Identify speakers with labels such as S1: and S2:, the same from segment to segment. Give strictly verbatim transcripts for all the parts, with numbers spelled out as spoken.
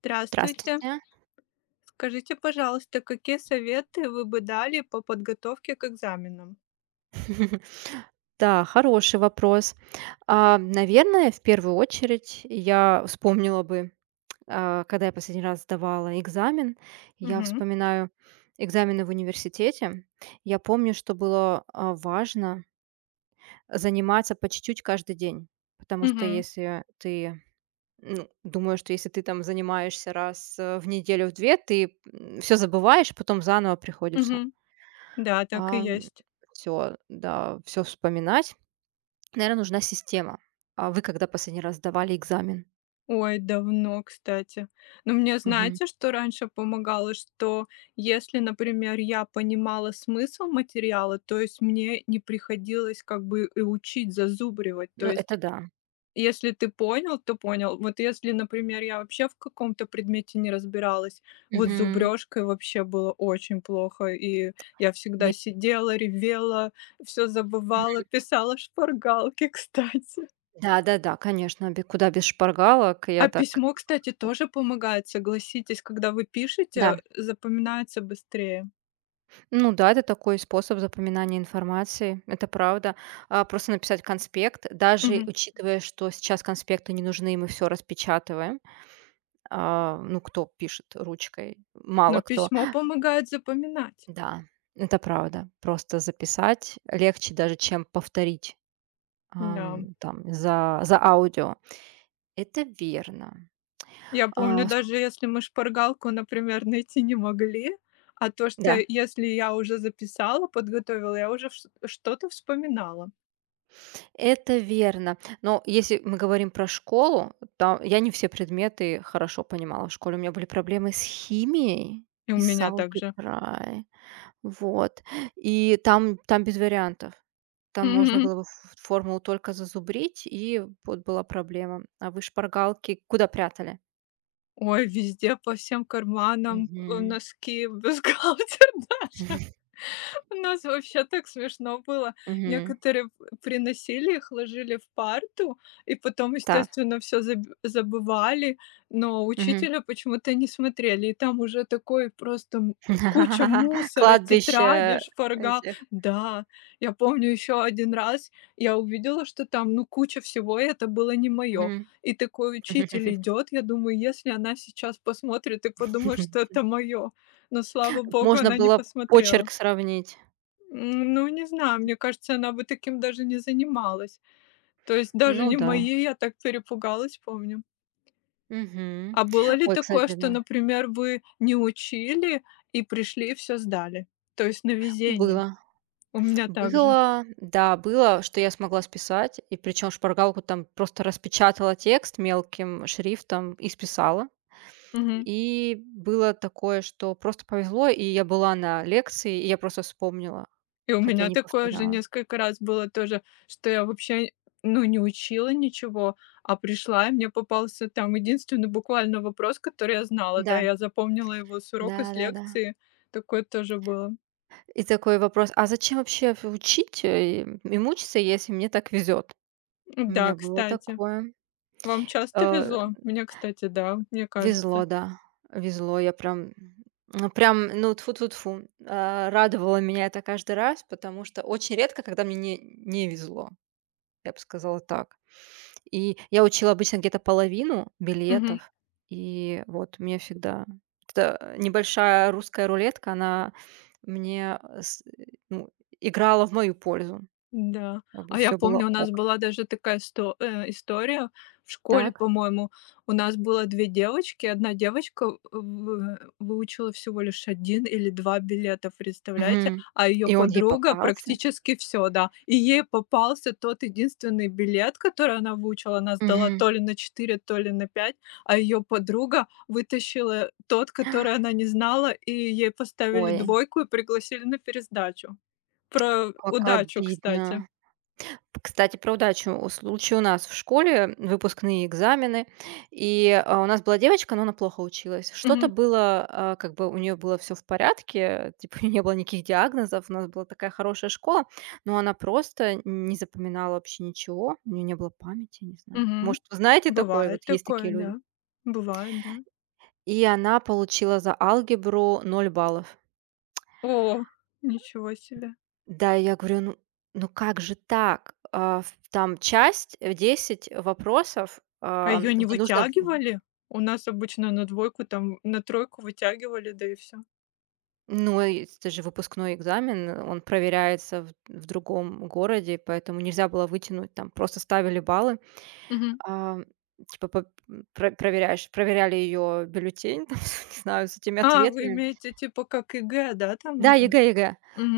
S1: Здравствуйте.
S2: Здравствуйте.
S1: Скажите, пожалуйста, какие советы вы бы дали по подготовке к экзаменам?
S2: Да, хороший вопрос. А, наверное, в первую очередь я вспомнила бы, а, когда я последний раз сдавала экзамен. Я
S1: Мгм.
S2: вспоминаю экзамены в университете. Я помню, что было, а, важно заниматься по чуть-чуть каждый день, потому что
S1: Мгм.
S2: если ты ну, думаю, что если ты там занимаешься раз, э, в неделю, в два, ты, все забываешь, потом заново приходится,
S1: Мгм. Да, так и
S2: все,
S1: есть.
S2: да, все вспоминать. Наверное, нужна система. А вы когда последний раз сдавали экзамен?
S1: Ой, давно, кстати. Но мне
S2: Мгм.
S1: знаете, что раньше помогало? Что если, например, я понимала смысл материала, то есть мне не приходилось как бы и учить, зазубривать. То
S2: Ну, это
S1: есть
S2: да.
S1: если ты понял, то понял. Вот если, например, я вообще в каком-то предмете не разбиралась, вот с
S2: Мгм.
S1: зубрежкой вообще было очень плохо, и я
S2: Ве
S1: всегда сидела, ревела, все
S2: мгм.
S1: забывала, писала шпаргалки, кстати.
S2: Да-да-да, конечно, бе куда без шпаргалок. Я
S1: А
S2: так.
S1: письмо, кстати, тоже помогает, согласитесь, когда вы пишете,
S2: Да.
S1: запоминается быстрее.
S2: Ну да, это такой способ запоминания информации, это правда. А, просто написать конспект, даже
S1: Мгм.
S2: учитывая, что сейчас конспекты не нужны, мы все распечатываем. А, ну, кто пишет ручкой?
S1: Но
S2: Мало кто.
S1: письмо помогает запоминать.
S2: Да, это правда. Просто записать легче даже, чем повторить.
S1: Да.
S2: Ам, там за за аудио. Это верно.
S1: Я помню,
S2: А, с
S1: даже если мы шпаргалку, например, найти не могли, а то, что
S2: да,
S1: если я уже записала, подготовила, я уже вш что-то вспоминала.
S2: это верно. Но если мы говорим про школу, там я не все предметы хорошо понимала в школе. У меня были проблемы с химией
S1: И у
S2: и с
S1: меня также.
S2: алгеброй. Вот. И там там без вариантов. Там можно
S1: Мгм.
S2: было бы ф формулу только зазубрить, и вот была проблема. А вы шпаргалки куда прятали?
S1: Ой, везде, по всем карманам, э,
S2: Мгм.
S1: носки, бюстгальтер даже. У нас вообще так смешно было.
S2: Мгм.
S1: Некоторые п приносили их, ложили в парту, и потом,
S2: Так.
S1: естественно, все забывали, но
S2: Мгм.
S1: учителя почему-то не смотрели. И там уже такой просто м куча мусора, тетради,
S2: Кладбище
S1: шпаргал.
S2: этих.
S1: Да, я помню, еще один раз я увидела, что там, ну, куча всего, и это было не мое.
S2: Мгм.
S1: И такой учитель идет, я думаю, если она сейчас посмотрит и подумает, что это мое. Но, слава богу,
S2: Можно
S1: она не
S2: было
S1: посмотрела.
S2: почерк сравнить.
S1: М, ну, не знаю, мне кажется, она бы таким даже не занималась. То есть даже
S2: Ну
S1: не
S2: да.
S1: моей я так перепугалась, помню.
S2: Мгм.
S1: А было ли
S2: Ой,
S1: такое,
S2: кстати,
S1: что,
S2: да.
S1: например, вы не учили и пришли и все сдали? То есть на везение.
S2: Было.
S1: У меня также.
S2: Было, да, было, что я смогла списать, и причем шпаргалку там просто распечатала текст мелким шрифтом и списала.
S1: Мгм.
S2: И было такое, что просто повезло, и я была на лекции, и я просто вспомнила,
S1: И у
S2: хотя
S1: меня
S2: не
S1: такое же
S2: повторяла.
S1: несколько раз было тоже, что я вообще, ну, не учила ничего, а пришла, и мне попался там единственный буквально вопрос, который я знала. Да,
S2: Да,
S1: я запомнила его с урока, с
S2: да-да-да.
S1: лекции. Такое тоже было.
S2: И такой вопрос: "А зачем вообще в учить, э, и мучиться, если мне так везет?" У
S1: Да,
S2: меня было
S1: кстати.
S2: такое.
S1: Вам часто
S2: Э,
S1: везло? Мне, кстати, да, мне
S2: везло,
S1: кажется.
S2: да, везло. Я прям, ну, прям, ну, тфу-тфу-тфу, э, радовало меня это каждый раз, потому что очень редко, когда мне не не везло, я бы сказала так. И я учила обычно где-то половину
S1: Мгм.
S2: билетов, и вот мне всегда эта небольшая русская рулетка, она мне э, с э, ну, играла в мою пользу.
S1: Да.
S2: Как бы
S1: А я
S2: все было
S1: помню, у нас
S2: ок.
S1: была даже такая сто э, история в школе,
S2: Так.
S1: по-моему. У нас было две девочки. Одна девочка в выучила всего лишь один или два билета, представляете?
S2: Мгм.
S1: А ее
S2: И он ей
S1: подруга
S2: попался?
S1: практически все, да. И ей попался тот единственный билет, который она выучила. Она сдала
S2: Мгм.
S1: то ли на четыре, то ли на пять, а ее подруга вытащила тот, который она не знала, и ей поставили
S2: Ой,
S1: двойку и пригласили на пересдачу. Про
S2: как
S1: удачу, кстати.
S2: обидно. Кстати, про удачу. У Случай у нас в школе, выпускные экзамены, и, а, у нас была девочка, но она плохо училась. Что-то
S1: Мгм,
S2: было, а, как бы у нее было все в порядке, типа не было никаких диагнозов, у нас была такая хорошая школа, но она просто не запоминала вообще ничего, у нее не было памяти, не знаю.
S1: мгм.
S2: Может, вы знаете такое? Вот
S1: Бывает
S2: есть
S1: такое,
S2: такие люди?
S1: да. Бывает, да.
S2: И она получила за алгебру ноль баллов.
S1: О, ничего себе.
S2: Да, и я говорю: "Ну ну как же так?" А, в Там часть, э, десять вопросов,
S1: А
S2: а,
S1: ее не
S2: где нужно в
S1: вытягивали? У нас обычно на двойку, там на тройку вытягивали, да и все.
S2: ну, и это же выпускной экзамен, э, он проверяется в в другом городе, поэтому нельзя было вытянуть, там просто ставили баллы.
S1: Мгм.
S2: А, типа по м, про проверяешь проверяли ее бюллетень, там, не знаю, с этими
S1: А, вы
S2: ответами.
S1: имеете типа как ЕГЭ, да, там
S2: Да,
S1: уже?
S2: ЕГЭ
S1: Мгм.
S2: ЕГЭ.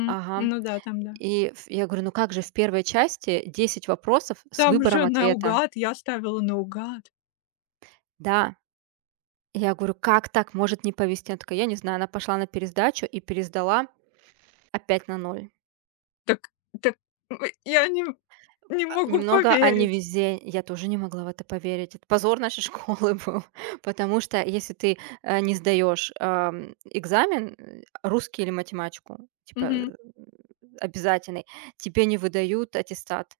S2: Ага.
S1: Ну да, там да.
S2: И ф Я говорю: "Ну как же, в первой части десять вопросов с
S1: Там
S2: выбором
S1: же
S2: ответа".
S1: наугад, я ставила наугад.
S2: Да. И я говорю: "Как так может не повезти?" Она такая: "Я не знаю". Она пошла на пересдачу и пересдала опять на ноль.
S1: Так так, м, я не не
S2: А,
S1: могу
S2: немного о
S1: поверить.
S2: невезе Я тоже не могла в это поверить. Это позор нашей школы был, потому что если ты, э, не сдаешь ам, экзамен, э, русский или математику, типа, э, обязательный, тебе не выдают аттестат.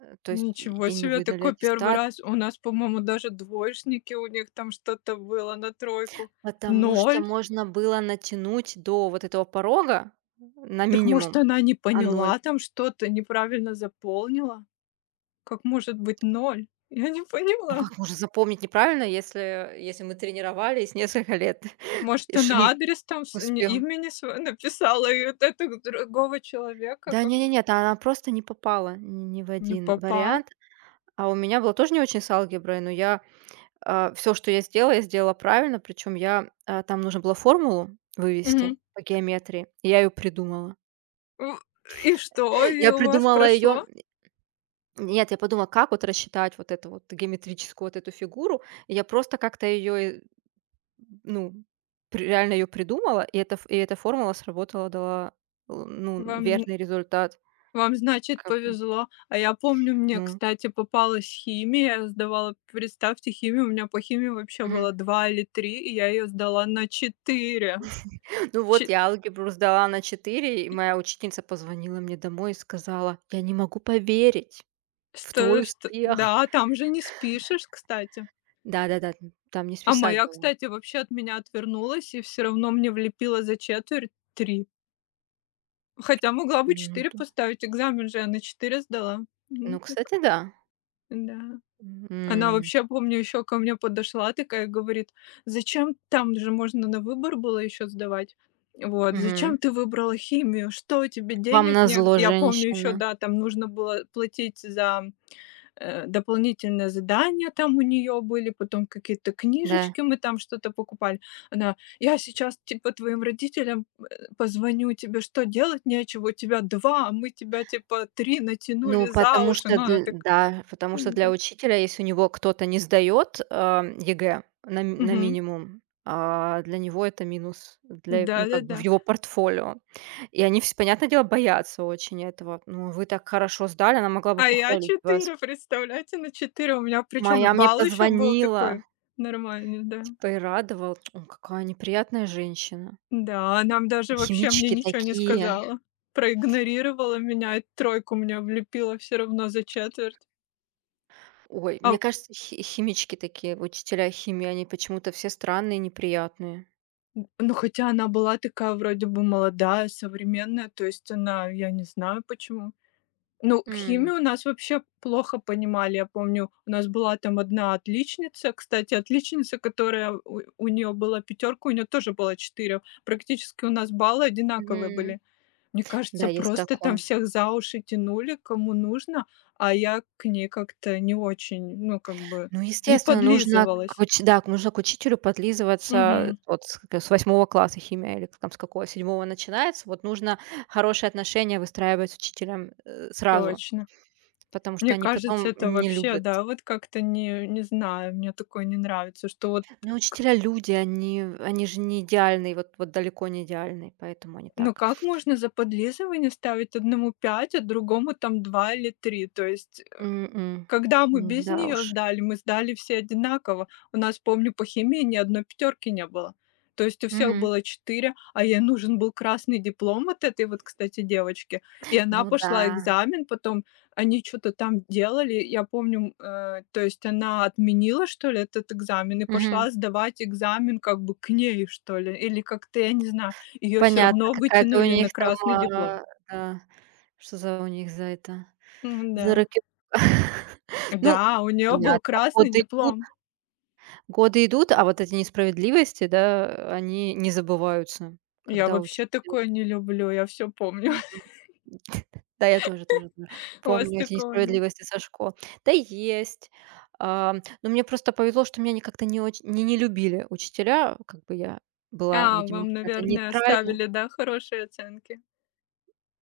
S2: Э, то есть
S1: Ничего
S2: ей не
S1: себе,
S2: выдали
S1: такой первый
S2: аттестат.
S1: раз. У нас, по-моему, даже двоечники, у них там что-то было на тройку.
S2: Потому что
S1: Ноль?
S2: можно было натянуть до вот этого порога на
S1: Так, может,
S2: минимум,
S1: она не
S2: а ноль.
S1: поняла там что-то, неправильно заполнила? Как может быть ноль? Я не
S2: Ну
S1: поняла.
S2: как можно запомнить неправильно, если если мы тренировались несколько лет
S1: Может,
S2: и
S1: она
S2: шли
S1: адрес там
S2: к
S1: с не
S2: успеху?
S1: имени сво написала, и вот этого другого человека
S2: Да не
S1: как
S2: не Нет, она просто не попала ни в
S1: не
S2: один
S1: попал?
S2: вариант. А у меня было тоже не очень с алгеброй, но я, все, что я сделала, я сделала правильно. Причем я, а, там нужно было формулу вывести
S1: Мгм.
S2: по геометрии, и я ее придумала.
S1: В И что? И
S2: Я
S1: у вас
S2: придумала ее.
S1: прошло?
S2: Нет, я подумала, как вот рассчитать вот эту вот геометрическую вот эту фигуру. И я просто как-то ее ну, при реально ее придумала, и эта ф и эта формула сработала, дала, э, ну,
S1: Вам
S2: верный результат.
S1: Вам, значит,
S2: Как бы,
S1: повезло. А я помню, мне,
S2: ну,
S1: кстати, попалась химия. Я сдавала, представьте, химию. У меня по химии вообще
S2: мгм.
S1: было два или три, и я ее сдала на четыре.
S2: Ну вот
S1: Чи
S2: я алгебру сдала на четыре, и моя учительница позвонила мне домой и сказала: "Я не могу поверить в
S1: что
S2: твой
S1: что
S2: успех".
S1: да, там же не спишешь, кстати.
S2: Да-да-да, там не
S1: А
S2: списать
S1: моя,
S2: было.
S1: кстати, вообще от меня отвернулась и все равно мне влепила за четверть три. Хотя могла бы
S2: Ну
S1: четыре
S2: да.
S1: поставить, экзамен же я на четыре сдала. Ну
S2: Ну,
S1: так
S2: кстати, да.
S1: да. Она
S2: М.
S1: вообще, помню, еще ко мне подошла такая, говорит: "Зачем?" Там же можно на выбор было еще сдавать. Вот.
S2: Мгм.
S1: "Зачем ты выбрала химию? Что, тебе
S2: Вам
S1: денег нет?"
S2: назло,
S1: Я помню еще,
S2: женщина.
S1: да, там нужно было платить за, э, дополнительные задания, там у нее были, потом какие-то
S2: Да.
S1: книжечки, мы там что-то покупали. Она: "Я сейчас, типа, твоим родителям, э, позвоню, тебе что, делать нечего? У тебя два, а мы тебя, типа, три
S2: Ну,
S1: натянули за
S2: потому
S1: уши".
S2: что
S1: Ну, она
S2: дл
S1: так,
S2: да, потому
S1: э,
S2: что для
S1: да.
S2: учителя, если у него кто-то не сдаёт, а, ЕГЭ на ми на минимум, а, для него это минус, для ну, как бы в
S1: Да-да-да.
S2: его портфолио. И они все, понятное дело, боятся очень этого. "Ну, вы так хорошо сдали, она могла бы
S1: А я
S2: похвалить вас".
S1: четыре, представляете, на четыре. У меня причем
S2: Моя мне
S1: балл еще был
S2: позвонила,
S1: такой нормальный, да.
S2: типа, и радовал. Ой, какая неприятная женщина.
S1: Да, нам даже вообще мне
S2: Химички
S1: ничего не
S2: такие.
S1: сказала. Проигнорировала меня и тройку мне влепила все равно за четверть.
S2: Ой,
S1: А,
S2: мне кажется, хи химички такие, учителя химии, они почему-то все странные, неприятные.
S1: н ну, хотя она была такая вроде бы молодая, современная, то есть она, я не знаю почему. Ну, химию у нас вообще плохо понимали. Я помню, у нас была там одна отличница, кстати, отличница, которая у нее была пятерка, у нее тоже было четыре. Практически у нас баллы одинаковые
S2: Мгм.
S1: были. Мне
S2: Да,
S1: кажется,
S2: есть
S1: просто там
S2: такое.
S1: всех за уши тянули, кому нужно, а я к ней как-то не очень, ну, как бы
S2: Ну,
S1: не
S2: естественно, нужно к
S1: подлизывалась.
S2: уч да, нужно к учителю подлизываться
S1: Мгм.
S2: вот с как с восьмого класса химия или там с какого, седьмого начинается. Вот нужно хорошие отношения выстраивать с учителем, э, сразу,
S1: Точно.
S2: потому что
S1: Мне
S2: они
S1: кажется,
S2: потом
S1: это
S2: не
S1: вообще,
S2: любят.
S1: да, вот как-то не не знаю, мне такое не нравится, что вот.
S2: Ну, учителя люди, они они же не идеальные, вот вот далеко не идеальные, поэтому они
S1: Ну
S2: так.
S1: как можно за подлизывание ставить одному пять, а другому там два или три. То есть,
S2: М, м.
S1: когда мы
S2: М,
S1: без
S2: да уж.
S1: нее сдали, мы сдали все одинаково. У нас, помню, по химии ни одной пятерки не было. То есть у всех
S2: Мгм.
S1: было четыре, а ей нужен был красный диплом вот этой вот, кстати, девочки. И она
S2: Ну
S1: пошла
S2: да.
S1: экзамен, потом они что то там делали. Я помню, э, то есть она отменила, что ли, этот экзамен и пошла сдавать экзамен как бы к ней, что ли, или как-то, я не знаю. Ее все
S2: Понятно,
S1: равно
S2: какая-то у
S1: вытянули на
S2: них там,
S1: красный диплом.
S2: а, да, что за у них за это,
S1: Да.
S2: за рокировка. Ну,
S1: Да, у нее был
S2: понятно,
S1: красный
S2: годы идут,
S1: диплом.
S2: годы идут, а вот эти несправедливости, да, они не забываются,
S1: Я
S2: когда учитель.
S1: вообще такое не люблю, я все помню.
S2: Мгм. Да, я тоже тоже тоже
S1: У вас
S2: помню эти
S1: такого нет?
S2: несправедливости со школ. Да, есть. Ам, но мне просто повезло, что меня ни как-то не оч не не любили учителя. Как бы я была,
S1: А,
S2: видимо,
S1: вам,
S2: какая-то
S1: наверное,
S2: нейтральная.
S1: ставили, да, хорошие оценки?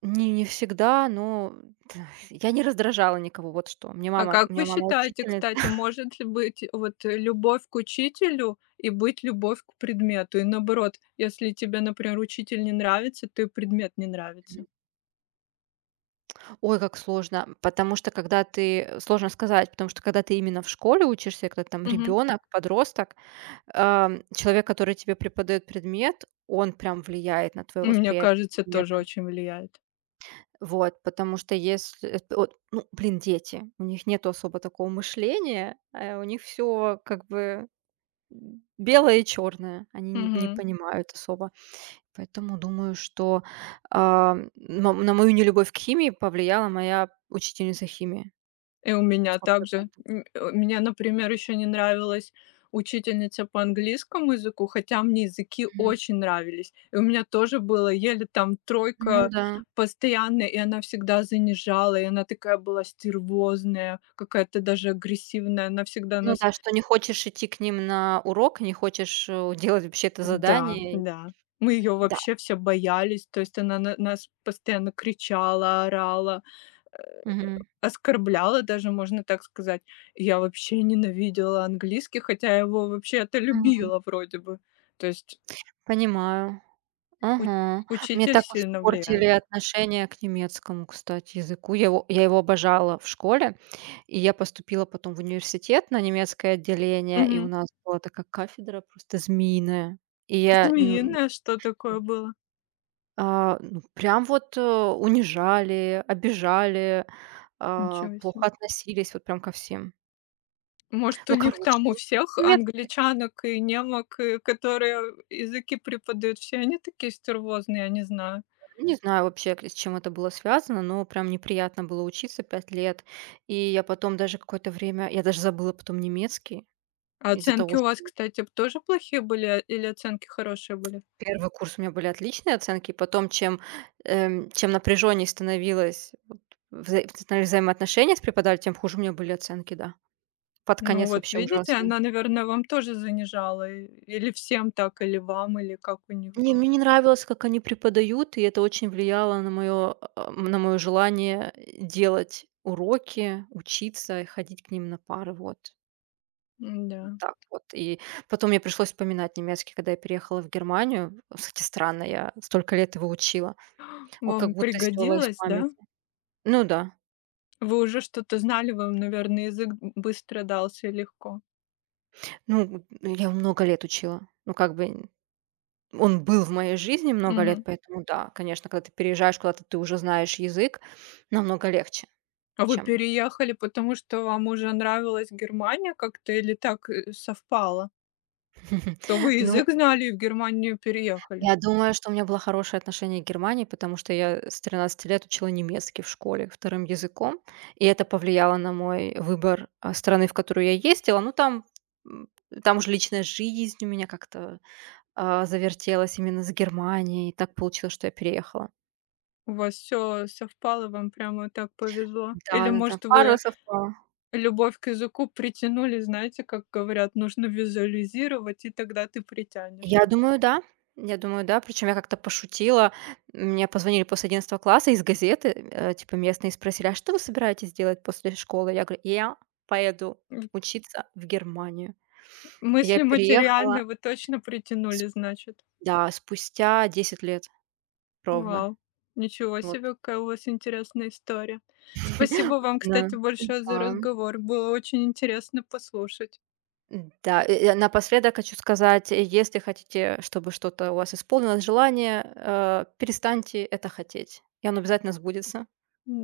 S2: Не не всегда, но т я не раздражала никого, вот что. Мне
S1: А
S2: мама У
S1: как
S2: меня
S1: вы
S2: мама
S1: считаете,
S2: учительница.
S1: кстати, может ли быть вот э, любовь к учителю и быть любовь к предмету? И наоборот, если тебе, например, учитель не нравится, то и предмет не нравится.
S2: Ой, как сложно, потому что когда ты, э, сложно сказать, потому что когда ты именно в школе учишься, когда ты там
S1: Мгм.
S2: ребенок, подросток, ам, человек, который тебе преподает предмет, он прям влияет на твоё
S1: Мне
S2: восприятие
S1: кажется, тоже
S2: предмета.
S1: очень влияет.
S2: Вот, потому что если эт от ну, блин, дети, у них нету особо такого мышления, э, у них всё как бы, м, белое и чёрное, они не не
S1: Мгм.
S2: понимают особо. Поэтому думаю, что, а, на на мою нелюбовь к химии повлияла моя учительница химии.
S1: И у меня
S2: сто
S1: также. М, э, мне, например, еще не нравилась учительница по английскому языку, хотя мне языки
S2: Мгм.
S1: очень нравились. И у меня тоже было еле там
S2: Ну
S1: тройка
S2: да.
S1: постоянная, и она всегда занижала, и она такая была стервозная, какая-то даже агрессивная. Она всегда
S2: Ну
S1: нас.
S2: да, что не хочешь идти к ним на урок, не хочешь, э, делать вообще это
S1: Да,
S2: задание.
S1: да. Мы ее
S2: Да.
S1: вообще все боялись, то есть она на нас постоянно кричала, орала.
S2: Мгм.
S1: Оскорбляла даже, можно так сказать. Я вообще ненавидела английский, хотя я его вообще-то
S2: Мгм.
S1: любила вроде бы. То есть
S2: Понимаю.
S1: у
S2: Мгм. Мне
S1: учитель
S2: так
S1: сильно
S2: испортили
S1: влияет.
S2: отношение к немецкому, кстати, языку. Я его я его обожала в школе, и я поступила потом в университет на немецкое отделение, и у
S1: Мгм.
S2: нас была такая кафедра просто змеиная. И я, ну,
S1: Змеиное что такое было?
S2: а, ну, прям вот, э, унижали, обижали, а,
S1: Ничего себе.
S2: плохо относились вот прям ко всем.
S1: Может, у
S2: Ну,
S1: них
S2: короче,
S1: там у всех
S2: немецкое.
S1: англичанок и немок, и которые языки преподают, все они такие стервозные, я не знаю.
S2: Ну, не знаю вообще, к- с чем это было связано, но прям неприятно было учиться пять лет. И я потом даже какое-то время, я даже забыла потом немецкий
S1: А
S2: из-за
S1: оценки
S2: того,
S1: у вас,
S2: что
S1: кстати, тоже плохие были, а, или оценки хорошие были?
S2: первый курс у меня были отличные оценки, и потом чем, эм, чем напряженнее становилось вот вза- становились взаимоотношения с преподавателем, тем хуже у меня были оценки, да. Под
S1: Ну
S2: конец
S1: вот
S2: вообще
S1: видите,
S2: ужасно.
S1: она, наверное, вам тоже занижала, и или всем так, или вам, или как у них
S2: Не,
S1: было.
S2: мне не нравилось, как они преподают, и это очень влияло на мое, на мое желание делать уроки, учиться, и ходить к ним на пары, вот.
S1: Да.
S2: Так вот. И потом мне пришлось вспоминать немецкий, когда я переехала в Германию. Кстати, странно, я столько лет его учила. Он как
S1: Вам
S2: будто стерло из
S1: пригодилось, да?
S2: памяти. Ну да.
S1: Вы уже что-то знали, вам, наверное, язык б быстро дался и легко.
S2: Ну, ну, я его много лет учила. Ну, как бы он был в моей жизни много лет,
S1: Мгм.
S2: поэтому да, конечно, когда ты переезжаешь куда-то, ты уже знаешь язык, намного легче,
S1: А вы
S2: чем.
S1: переехали, потому что вам уже нравилась Германия как-то или так, э, совпало? То вы
S2: Ну,
S1: язык знали и в Германию переехали.
S2: я думаю, что у меня было хорошее отношение к Германии, потому что я с тринадцати лет учила немецкий в школе вторым языком, и это повлияло на мой выбор, а, страны, в которую я ездила. Ну, там, м, там уже личная жизнь у меня как-то, а, завертелась именно с Германией. Так получилось, что я переехала.
S1: У вас все совпало, вам прямо так повезло?
S2: Да,
S1: Или,
S2: да, да,
S1: может,
S2: пара
S1: вы.
S2: совпала.
S1: Любовь к языку притянули, знаете, как говорят, нужно визуализировать, и тогда ты притянешь.
S2: Я
S1: Вот,
S2: думаю, да. Я думаю, да. Причем я как-то пошутила. Мне позвонили после одиннадцатого класса из газеты, э, типа местные, и спросили: "А что вы собираетесь делать после школы?" Я говорю: "Я поеду
S1: м,
S2: учиться в Германию". Я
S1: мысли
S2: переехала
S1: материальные вы точно
S2: с
S1: притянули, значит.
S2: Да, спустя десять лет ровно.
S1: Вау! Ничего
S2: Вот.
S1: себе, какая у вас интересная история. Спасибо вам,
S2: Да.
S1: кстати,
S2: И
S1: большое за
S2: пам
S1: разговор. Было очень интересно послушать.
S2: Да, э, э, напоследок хочу сказать, э, если хотите, чтобы что-то у вас исполнилось, желание, э, перестаньте это хотеть, и оно обязательно сбудется,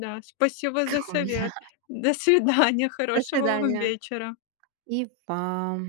S1: Да, спасибо
S2: как
S1: за
S2: у меня.
S1: совет. До свидания,
S2: До
S1: хорошего вам
S2: свидания.
S1: вечера.
S2: И вам.